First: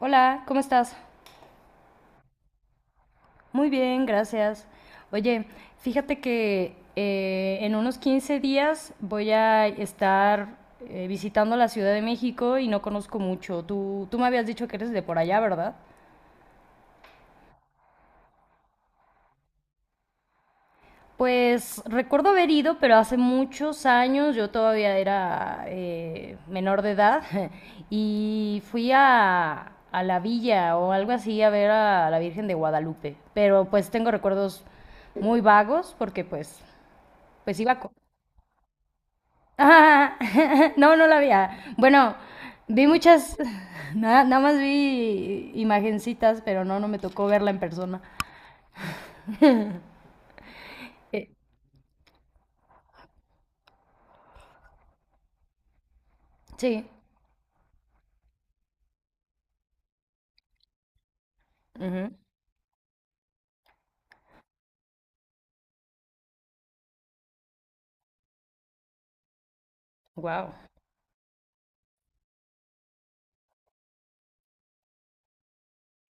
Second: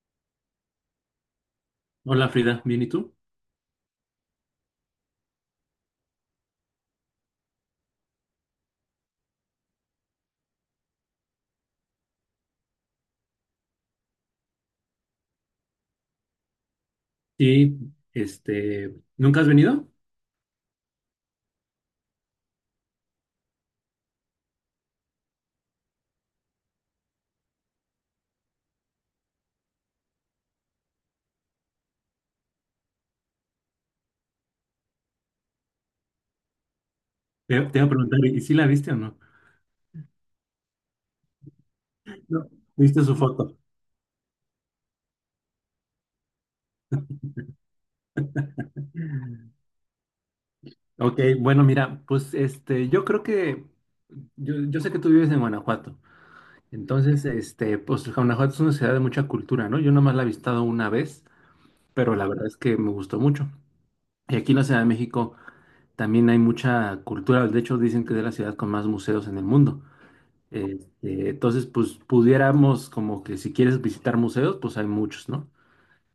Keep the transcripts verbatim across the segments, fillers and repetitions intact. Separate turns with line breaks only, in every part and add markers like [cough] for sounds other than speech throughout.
Hola, ¿cómo estás?
Hola Frida, ¿bien y tú?
Muy bien, gracias. Oye, fíjate que eh, en unos quince días voy a estar eh, visitando la Ciudad de México y no conozco mucho. Tú, tú me habías dicho que eres de por allá, ¿verdad?
Y este, ¿nunca has venido?
Pues recuerdo haber ido, pero hace muchos años, yo todavía era eh, menor de edad, [laughs] y fui a, a la villa o algo así a ver a la Virgen de Guadalupe. Pero pues tengo recuerdos muy vagos porque pues Pues
Te,
iba
te iba a
co-
preguntar, ¿y si la viste o no?
Ah, [laughs] no, no la vi. Ah, bueno,
No.
vi
¿Viste su
muchas,
foto?
[laughs] nada, nada más vi imagencitas, pero no, no me tocó verla en persona.
Ok,
Eh,
bueno, mira, pues este, yo creo que, yo, yo sé que tú vives en Guanajuato,
sí.
entonces, este, pues Guanajuato es una ciudad de mucha cultura, ¿no? Yo nomás la he visitado una vez, pero la verdad es que me gustó mucho. Y aquí en la Ciudad de México también hay mucha cultura, de hecho dicen que es la ciudad con más museos en el mundo.
Wow.
Este, entonces, pues pudiéramos como que si quieres visitar museos, pues hay muchos, ¿no?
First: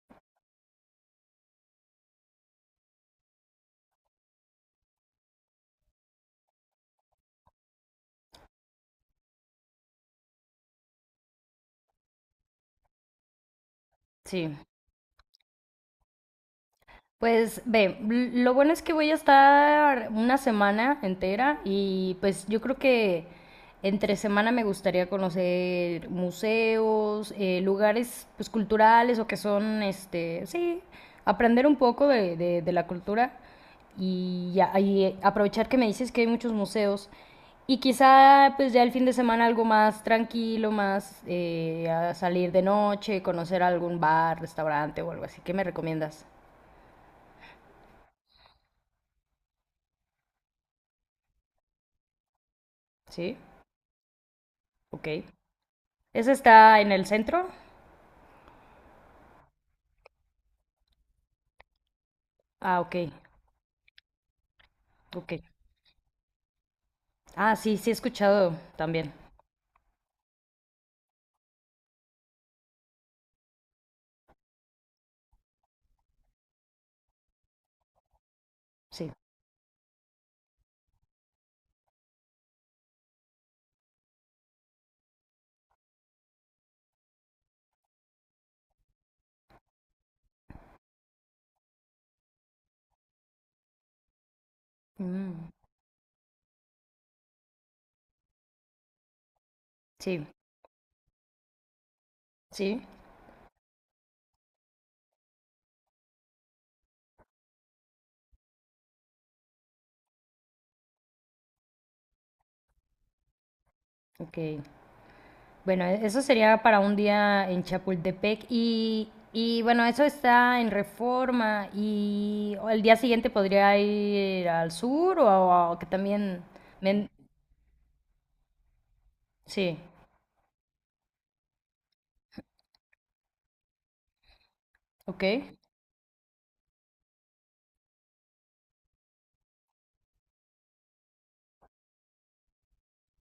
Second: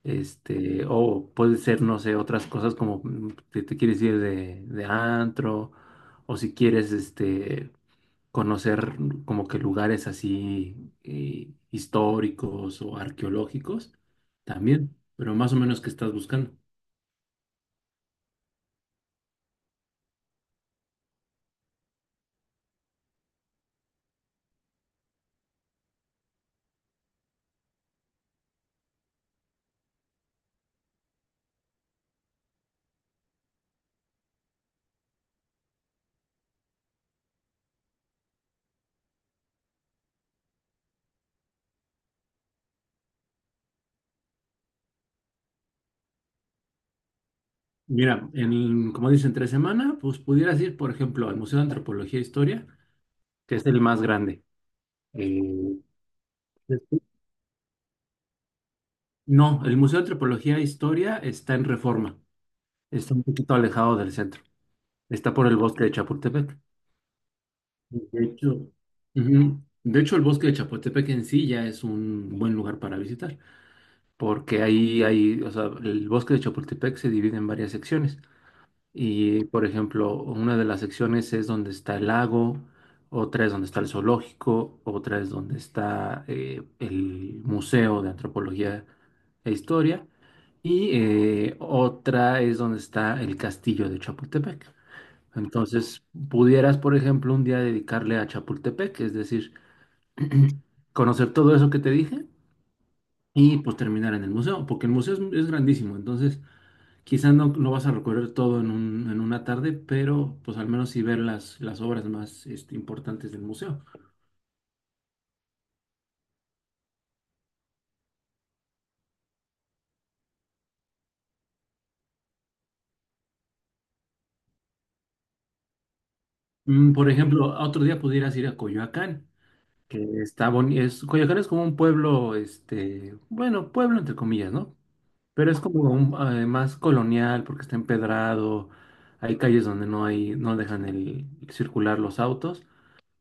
Este, o puede ser, no sé, otras cosas como mm, que te quieres ir de, de antro, o si quieres, este, conocer como que lugares así eh, históricos o arqueológicos,
Sí.
también, pero más o menos ¿qué estás buscando?
Pues ve, l- lo bueno es que voy a estar una semana entera y pues yo creo que entre semana me gustaría conocer museos, eh, lugares pues culturales o que son, este, sí, aprender un poco de, de- de la cultura y, ya- y aprovechar que me dices que hay muchos museos y quizá pues ya el fin de semana algo más tranquilo, más eh, a salir de noche, conocer algún bar, restaurante o algo así. ¿Qué me recomiendas?
Mira, en, como dicen, tres semanas, pues pudieras ir, por ejemplo, al Museo de Antropología e Historia,
¿Sí?
que es el más grande.
Ok.
Eh,
¿Ese está en el centro?
No, el Museo de Antropología e Historia está en Reforma,
Ah, ok,
está un poquito alejado del centro,
ok.
está por el bosque de Chapultepec.
Ah, sí, sí he
De
escuchado
hecho,
también.
ujú, de hecho, el bosque de Chapultepec en sí ya es un buen lugar para visitar, porque ahí hay, o sea, el bosque de Chapultepec se divide en varias secciones.
Sí.
Y, por ejemplo, una de las secciones es donde está el lago, otra es donde está el zoológico, otra es donde está eh, el Museo de Antropología e Historia y eh, otra es donde está el castillo de Chapultepec.
Mm,
Entonces, pudieras, por ejemplo, un día dedicarle a Chapultepec, es decir,
sí,
[clears throat] conocer todo eso que te dije
sí.
y pues terminar en el museo, porque el museo es, es grandísimo, entonces... Quizá no, no vas a recorrer todo en un- en una tarde, pero pues al menos sí ver las, las obras más este, importantes del museo.
Ok. Bueno, e- eso sería para un día en Chapultepec y, y bueno, eso está en Reforma y el día siguiente podría ir al sur o, a- que también...
Mm,
me-
por ejemplo, otro día pudieras ir a Coyoacán,
sí,
que está bonito. Es, Coyoacán es como un pueblo, este, bueno, pueblo entre comillas, ¿no?
ok.
Pero es como un, eh, más colonial porque está empedrado, hay calles donde no hay, no dejan el, circular los autos.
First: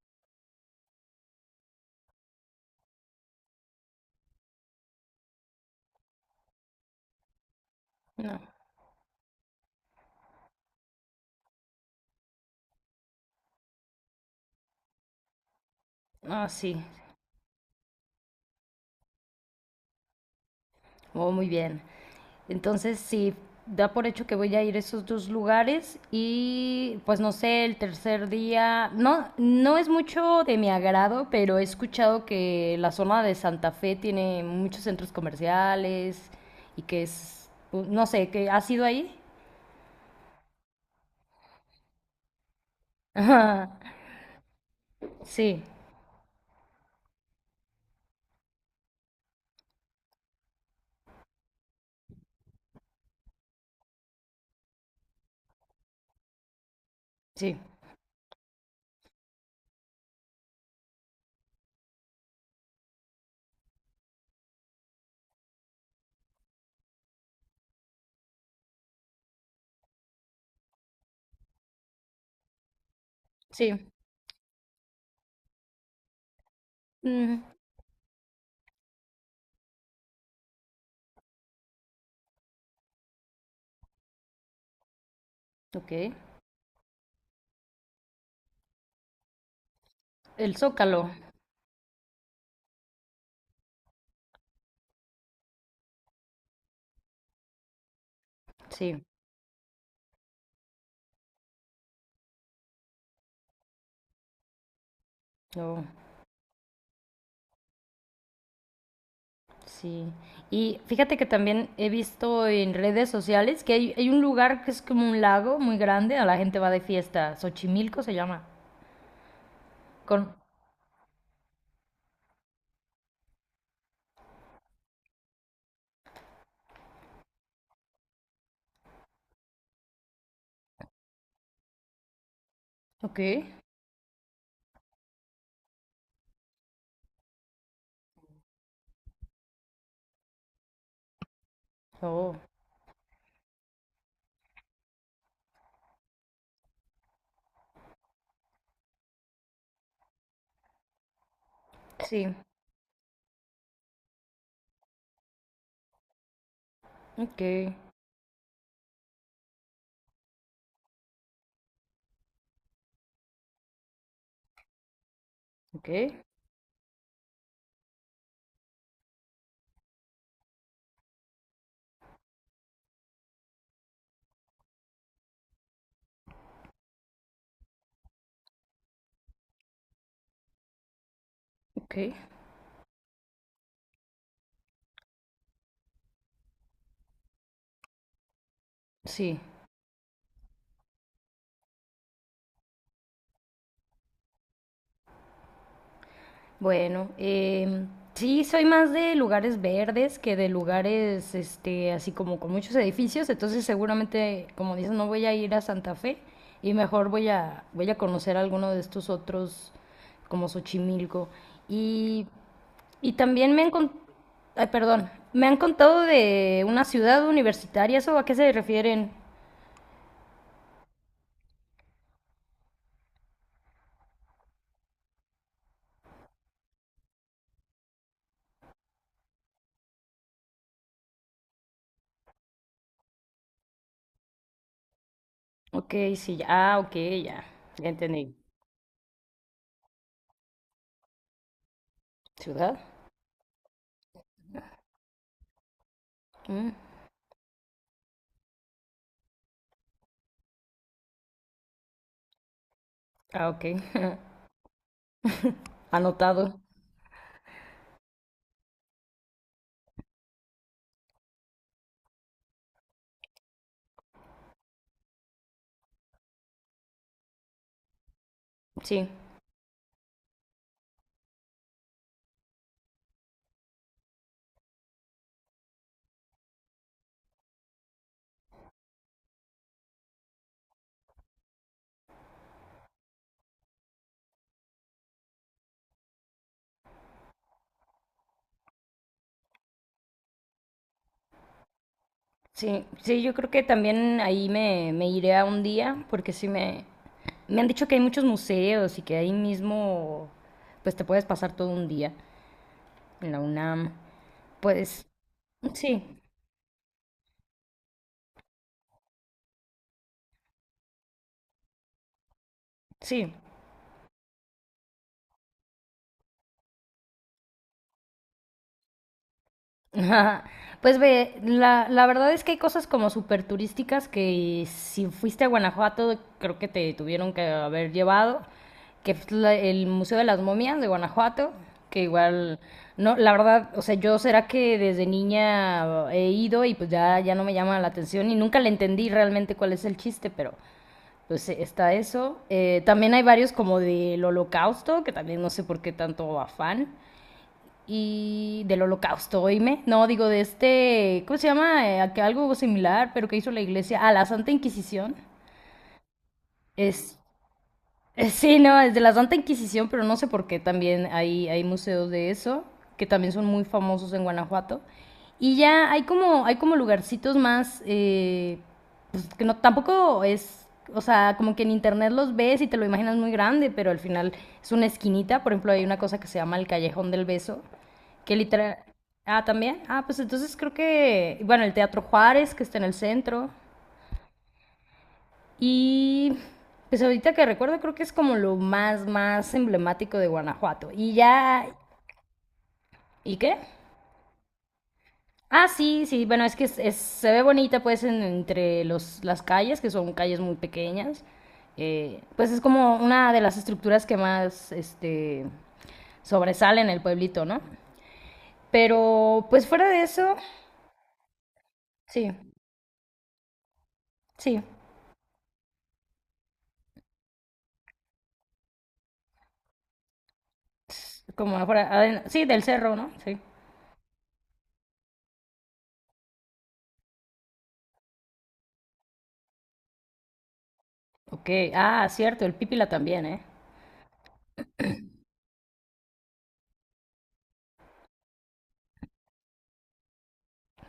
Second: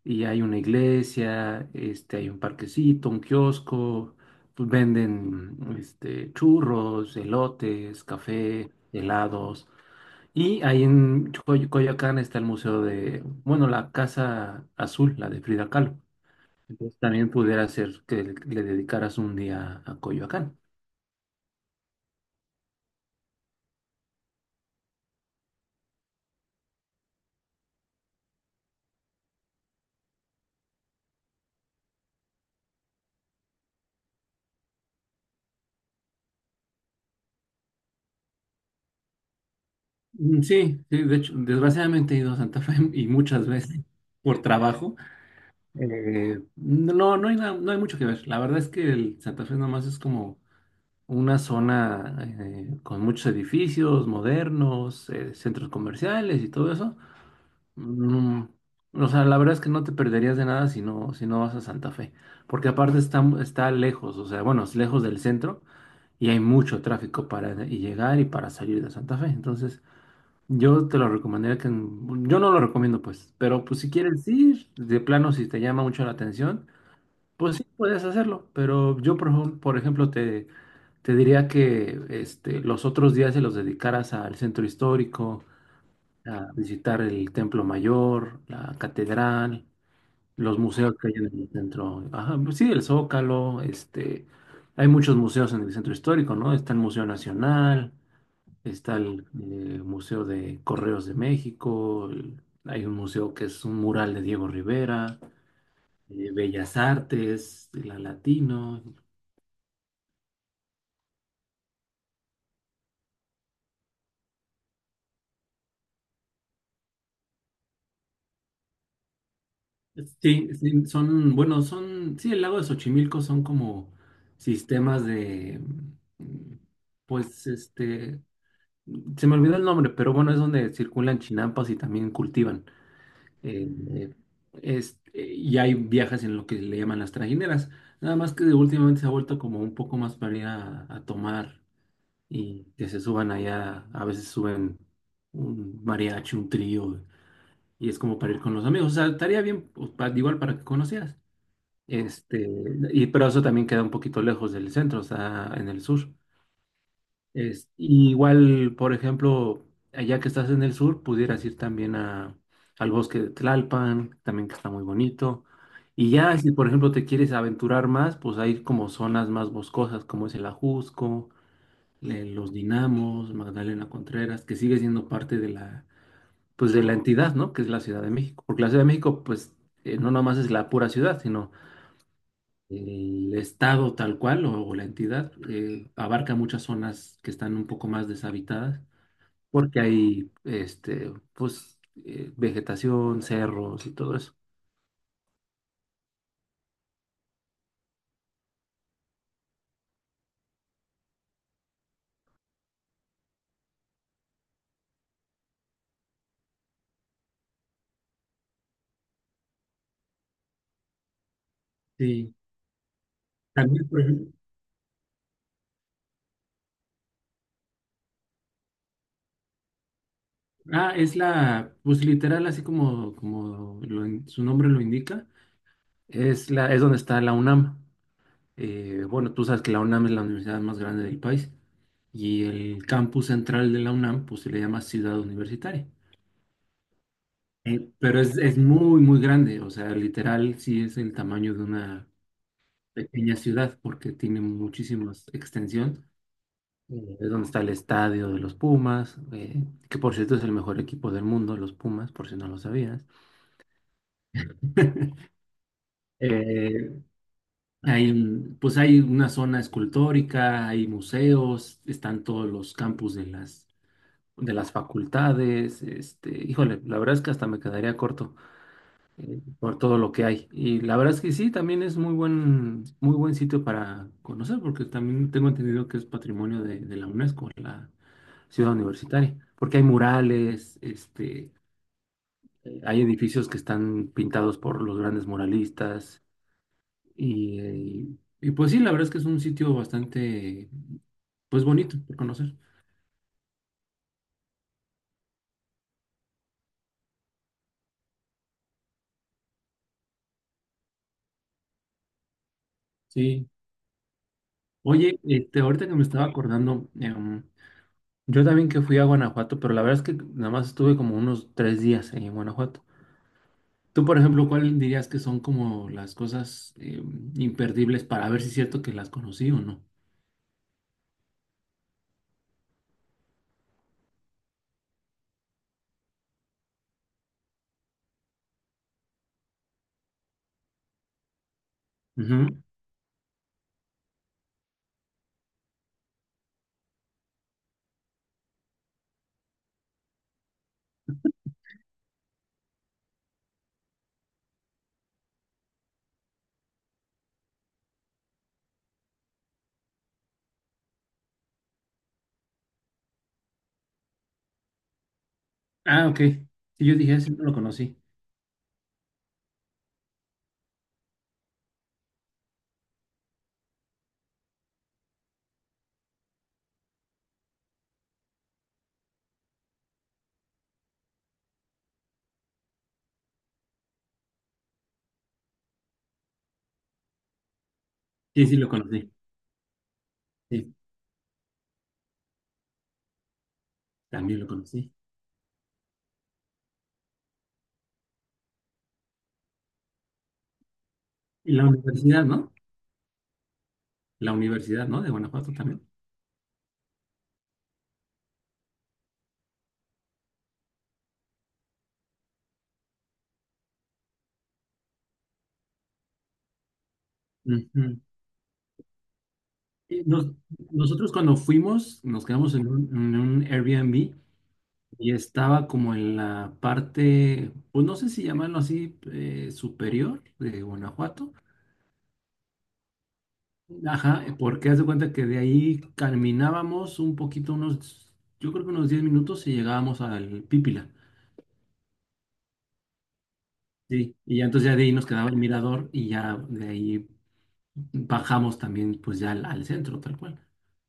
Y hay una iglesia, este, hay un parquecito, un kiosco, pues venden este, churros, elotes,
No,
café, helados. Y ahí en Coy- Coyoacán está el museo de, bueno, la Casa Azul, la de Frida Kahlo.
ah, sí.
Entonces también pudiera ser que le le dedicaras un día a Coyoacán.
Oh, muy bien. Entonces, sí, da por hecho que voy a ir a esos dos lugares y pues no sé, el tercer día, no, no es mucho de mi agrado, pero he escuchado que la zona de Santa Fe tiene muchos centros comerciales y que es, no sé, que ha sido ahí.
Mm, Sí, sí, de hecho, desgraciadamente he ido a Santa Fe [laughs] y
[laughs]
muchas veces
Ajá.
por trabajo.
Sí,
Eh, no, no hay nada, no hay mucho que ver. La verdad es que el Santa Fe nomás es como una zona eh, con muchos edificios modernos, eh, centros comerciales y todo eso.
sí,
Mm, o sea, la verdad es que no te perderías de nada si no, si no vas a Santa Fe, porque aparte está, mu- está lejos, o sea, bueno, es lejos del centro y hay mucho tráfico para de- y llegar y para salir de Santa Fe. Entonces, yo te lo recomendaría que, en- yo no lo recomiendo pues, pero pues si
sí.
quieres ir, de plano si te llama mucho la atención,
Mm,
pues sí puedes hacerlo, pero yo por, ejemplo- por ejemplo te te diría que este, los otros días se los dedicaras al centro histórico,
ok.
a visitar el Templo Mayor, la catedral,
El
los museos que
Zócalo,
hay en el centro. Ajá, pues sí, el Zócalo, este, hay muchos museos en el centro histórico, ¿no? Está el Museo Nacional, está
sí.
el, eh, Museo de Correos de México, el- hay un museo que es un mural de Diego Rivera,
Oh.
eh, Bellas Artes, la Latino.
Sí, y fíjate que también he visto en redes sociales que hay, hay un lugar que es como un lago muy grande, a la gente va de fiesta, Xochimilco se llama. Con...
Sí, sí, son, bueno, son, sí, el lago de Xochimilco son como sistemas de, mm, pues, este, se me olvidó el nombre, pero bueno, es donde circulan chinampas y también cultivan.
Ok,
eh, eh, este, y hay viajes en lo que le llaman las trajineras, nada más que últimamente se ha vuelto como un poco más para ir a, a tomar
oh,
y que se suban allá, a veces suben un mariachi, un trío, y es como para ir con los amigos, o sea, estaría bien, pues, pa- igual para que conocieras.
sí,
Este, y pero eso también queda un poquito lejos del centro, está en el sur.
ok,
Es, y igual, por ejemplo, allá que estás en el sur, pudieras ir también a, al bosque de Tlalpan, también que está muy bonito.
ok,
Y ya, si por ejemplo te quieres aventurar más, pues hay como zonas más boscosas, como es el Ajusco, le- los Dinamos, Magdalena Contreras, que sigue siendo parte de la, pues de la entidad, ¿no? Que es la Ciudad de México. Porque la Ciudad de México, pues, eh, no nomás es la pura ciudad, sino
ok,
el estado tal cual o, o la entidad eh, abarca muchas zonas que están un poco más deshabitadas
sí.
porque hay este, pues, eh, vegetación, cerros y todo eso.
Bueno, em, sí, soy más de lugares verdes que de lugares, este, así como con muchos edificios, entonces seguramente, como dices, no voy a ir a Santa Fe y mejor voy a, voy a conocer alguno de estos otros, como Xochimilco. Y,
Sí.
y también me han,
También,
con-
por ejemplo,
ay, perdón, me han contado de una ciudad universitaria, ¿eso a qué se refieren?
ah, es la, pues literal, así como, como lo in- su nombre lo indica, es, la, es donde está la UNAM. Eh, bueno, tú sabes que la UNAM es la universidad más grande del país y el campus central de la UNAM, pues se le llama Ciudad Universitaria.
Ok, sí, ya, ah, ok, ya, ya
Eh, pero
entendí.
es, es muy, muy grande, o sea, literal sí es el tamaño de una
¿Ciudad?
pequeña ciudad porque tiene muchísima extensión.
Mm,
Eh, Es donde está el estadio de los Pumas, eh, que por cierto es el mejor equipo del mundo, los Pumas, por si no lo sabías.
ah, ok, [laughs]
[laughs]
anotado,
Eh, hay, un- pues hay una zona escultórica, hay museos, están todos los campus de las, de las, facultades. Este, híjole, la verdad es que hasta me quedaría corto,
sí.
por todo lo que hay. Y la verdad es que sí, también es muy buen, muy buen sitio para conocer, porque también tengo entendido que es patrimonio de, de la UNESCO, la ciudad universitaria, porque hay murales, este, eh, hay edificios que están pintados por los grandes muralistas, y, eh, y pues sí, la verdad es que es un sitio bastante, pues bonito por conocer.
Sí, sí, yo creo que también ahí me, me iré a un día, porque sí me, me han dicho que hay muchos museos y que ahí mismo, pues te puedes pasar todo un día en la
Sí.
U N A M. Pues
Oye, este, ahorita que me
sí,
estaba acordando, em, yo también que fui a Guanajuato, pero la verdad es que nada más estuve como unos tres días en Guanajuato.
sí.
Tú, por ejemplo, ¿cuál dirías que son como las cosas eh, imperdibles para ver si es cierto que las conocí o no?
Ajá. Pues ve, la, la verdad es que hay cosas como súper turísticas que si fuiste a Guanajuato creo que te tuvieron que haber llevado, que es la- el Museo de las Momias de Guanajuato, que
Ujú.
igual, no, la verdad, o sea, yo será que desde niña he ido y pues ya, ya no me llama la atención y nunca le entendí realmente cuál es el chiste, pero pues eh, está eso. Eh, también hay varios como del Holocausto, que también no sé por qué tanto afán y del holocausto, oíme. No, digo de este, ¿cómo se llama? Eh, que algo similar, pero que hizo la iglesia a la Santa Inquisición.
Ah, ok. Sí, yo
Es,
dije, sí, no lo conocí.
eh, sí, no, es de la Santa Inquisición, pero no sé por qué también hay, hay museos de eso, que también son muy famosos en Guanajuato. Y ya hay como, hay como lugarcitos más, eh, pues que no, tampoco es, o sea, como que en internet los ves y te lo imaginas muy grande, pero al final es una esquinita. Por ejemplo, hay una cosa que se llama el Callejón del Beso, que
Sí, sí, lo
literal...
conocí.
Ah, también. Ah, pues entonces creo
Sí,
que, bueno, el Teatro Juárez, que está en el centro.
también lo conocí.
Y pues ahorita que recuerdo creo que es como lo más, más emblemático de Guanajuato. Y
Y la
ya...
universidad, ¿no?
¿Y qué?
La universidad, ¿no? De Guanajuato
Ah,
también.
sí, sí, bueno, es que es- es- se ve bonita pues en- entre los, las calles, que son calles muy pequeñas. Eh, pues es como una de las estructuras que más este, sobresale en el pueblito, ¿no?
Ujú.
Pero pues fuera de
Y nos-
eso,
nosotros cuando fuimos, nos
sí,
quedamos en un, en un Airbnb
sí,
y estaba como en la parte, pues no sé si llamarlo así, eh, superior de Guanajuato.
como afuera, aden- sí, del cerro, ¿no? Sí.
Ajá, eh, porque haz de cuenta que de ahí caminábamos un poquito, unos, yo creo que unos diez minutos y llegábamos al Pípila.
Ok, ah, cierto, el Pípila también, ¿eh?
Sí, y ya entonces ya de ahí nos quedaba el mirador y ya de ahí bajamos también pues ya al, al centro, tal cual.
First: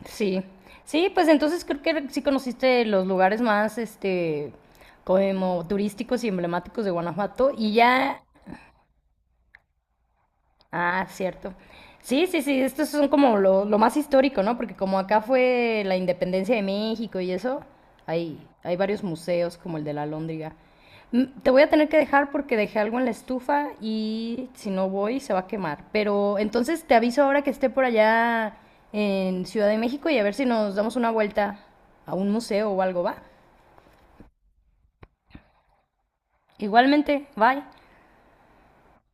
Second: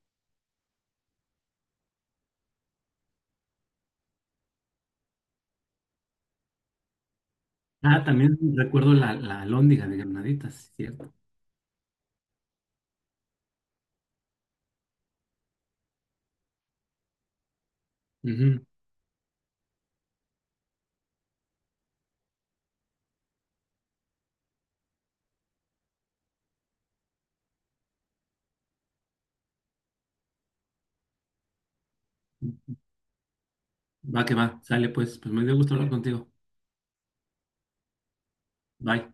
Sí, sí, pues entonces creo que sí conociste los lugares más, este, como turísticos y emblemáticos de Guanajuato y
Ah,
ya
también recuerdo la, la alhóndiga de Granaditas,
ah,
cierto.
cierto. Sí, sí, sí, esto son como lo, lo más histórico, ¿no? Porque como acá fue la independencia de México y eso, hay,
Ujú.
hay varios museos como el de la Lóndriga. Mm, te voy a tener que dejar porque dejé algo en la estufa y si no voy se va a quemar. Pero entonces te aviso ahora que esté por allá en Ciudad de México y a ver si nos damos una vuelta a un museo o algo, ¿va?
Va que va, sale pues, pues me dio gusto hablar contigo.
Igualmente, bye.
Bye.